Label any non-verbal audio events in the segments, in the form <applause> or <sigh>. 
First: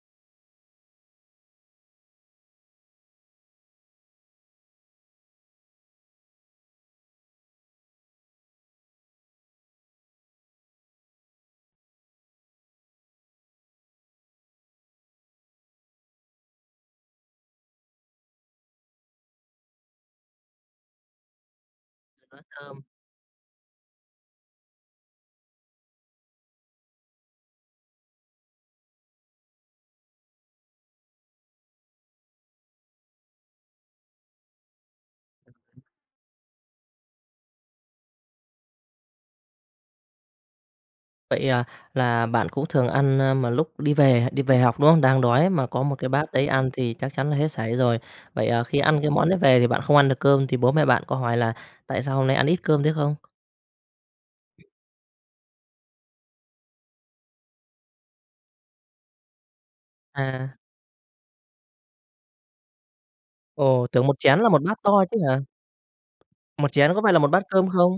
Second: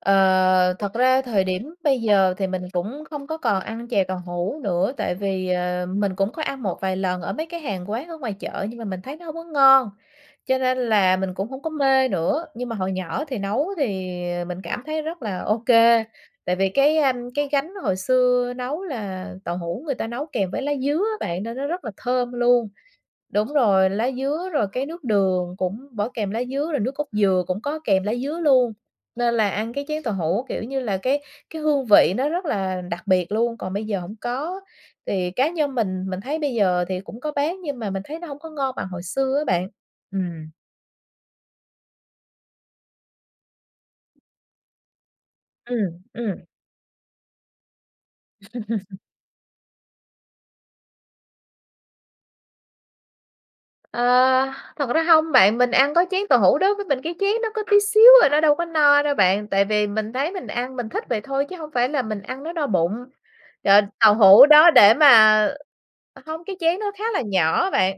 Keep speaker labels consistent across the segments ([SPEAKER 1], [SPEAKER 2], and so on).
[SPEAKER 1] Ờ, thật ra, thời điểm bây giờ thì mình cũng không có còn ăn chè tàu hủ nữa. Tại vì, ờ, mình cũng có ăn một vài lần ở mấy cái hàng quán ở ngoài chợ, nhưng mà mình thấy nó hổng có ngon, cho nên là mình cũng hổng có mê nữa. Nhưng mà hồi nhỏ thì nấu thì, ờ, mình cảm thấy rất là OK, tại vì cái, ờm, cái gánh hồi xưa nấu là tàu hủ người ta nấu kèm với lá dứa á bạn, nên nó rất là thơm
[SPEAKER 2] Nó
[SPEAKER 1] luôn.
[SPEAKER 2] thơm.
[SPEAKER 1] Đúng rồi, lá dứa rồi cái nước đường cũng bỏ kèm lá dứa, rồi nước cốt dừa cũng có kèm lá dứa luôn, nên là ăn cái chén tàu hủ kiểu như là cái cái hương vị nó rất là đặc biệt luôn. Còn bây giờ hổng có. Thì cá nhân mình, mình thấy bây giờ thì cũng có bán nhưng mà mình thấy nó hổng có ngon bằng hồi xưa á bạn. Ừm.
[SPEAKER 2] Vậy à? Là bạn cũng thường ăn, a, mà lúc đi về đi về học, đúng không? Đang đói mà có một
[SPEAKER 1] Ừm,
[SPEAKER 2] cái bát
[SPEAKER 1] ừm.
[SPEAKER 2] đấy ăn thì chắc chắn là hết sảy rồi. Vậy, à, khi
[SPEAKER 1] <chuckles>
[SPEAKER 2] ăn cái món đấy về thì bạn không ăn được cơm thì bố mẹ bạn có hỏi là "Tại sao hôm nay ăn ít cơm thế" không?
[SPEAKER 1] Ờ, thật ra hông bạn, mình ăn có chén tàu hủ đối với mình cái chén nó có tí xíu à, nó đâu có no đâu bạn. Tại vì mình thấy mình
[SPEAKER 2] À.
[SPEAKER 1] ăn, mình thích vậy thôi chứ hông phải là mình ăn nó no bụng. Trời,
[SPEAKER 2] Ồ! Tưởng
[SPEAKER 1] tàu
[SPEAKER 2] một chén
[SPEAKER 1] hủ
[SPEAKER 2] là một
[SPEAKER 1] đó
[SPEAKER 2] bát
[SPEAKER 1] để
[SPEAKER 2] to chứ hả?
[SPEAKER 1] mà ờ, không cái
[SPEAKER 2] Một
[SPEAKER 1] chén
[SPEAKER 2] chén
[SPEAKER 1] nó
[SPEAKER 2] có
[SPEAKER 1] khá
[SPEAKER 2] phải là
[SPEAKER 1] là
[SPEAKER 2] một bát
[SPEAKER 1] nhỏ
[SPEAKER 2] cơm
[SPEAKER 1] á
[SPEAKER 2] không?
[SPEAKER 1] bạn.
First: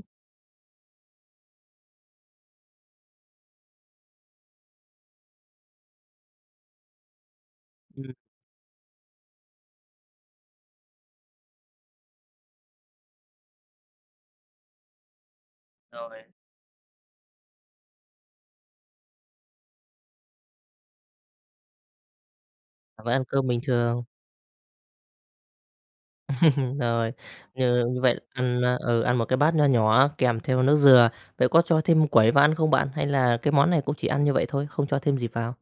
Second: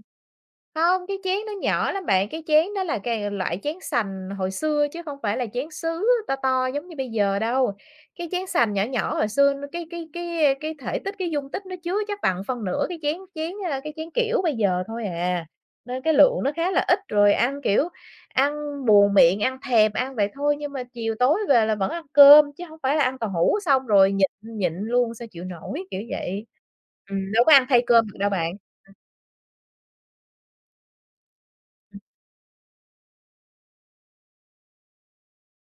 [SPEAKER 1] Không, cái chén nó nhỏ lắm bạn, cái chén nó là cài loại chén sành hồi xưa chứ không phải là chén sứ to to giống như bây giờ đâu.
[SPEAKER 2] Ừm.
[SPEAKER 1] Cái chén sành nhỏ nhỏ hồi xưa nó cái cái cái, ơ, cái thể tích, cái dung tích nó chứa chắc bằng phân nửa cái chén chén ơ, cái chén kiểu bây giờ thôi à. Nên cái
[SPEAKER 2] Rồi.
[SPEAKER 1] lượng nó khá là ít rồi ăn, kiểu, ăn buồn miệng, ăn thèm ăn vậy thôi nhưng mà chiều tối về là vẫn ăn cơm chứ hổng phải là
[SPEAKER 2] À, vẫn
[SPEAKER 1] ăn
[SPEAKER 2] ăn
[SPEAKER 1] tàu
[SPEAKER 2] cơm
[SPEAKER 1] hủ
[SPEAKER 2] bình
[SPEAKER 1] xong
[SPEAKER 2] thường.
[SPEAKER 1] rồi nhịn nhịn luôn sao chịu nổi, kiểu vậy.
[SPEAKER 2] <chuckles> Rồi,
[SPEAKER 1] Ừm, đâu có ăn thay
[SPEAKER 2] như như
[SPEAKER 1] cơm được
[SPEAKER 2] vậy
[SPEAKER 1] đâu bạn.
[SPEAKER 2] ăn, a,
[SPEAKER 1] Ừm.
[SPEAKER 2] ừ, ăn một cái bát nho nhỏ kèm theo nước dừa. Vậy có cho thêm quẩy vào ăn không bạn, hay là cái món này cũng chỉ ăn như vậy thôi, không cho thêm gì vào?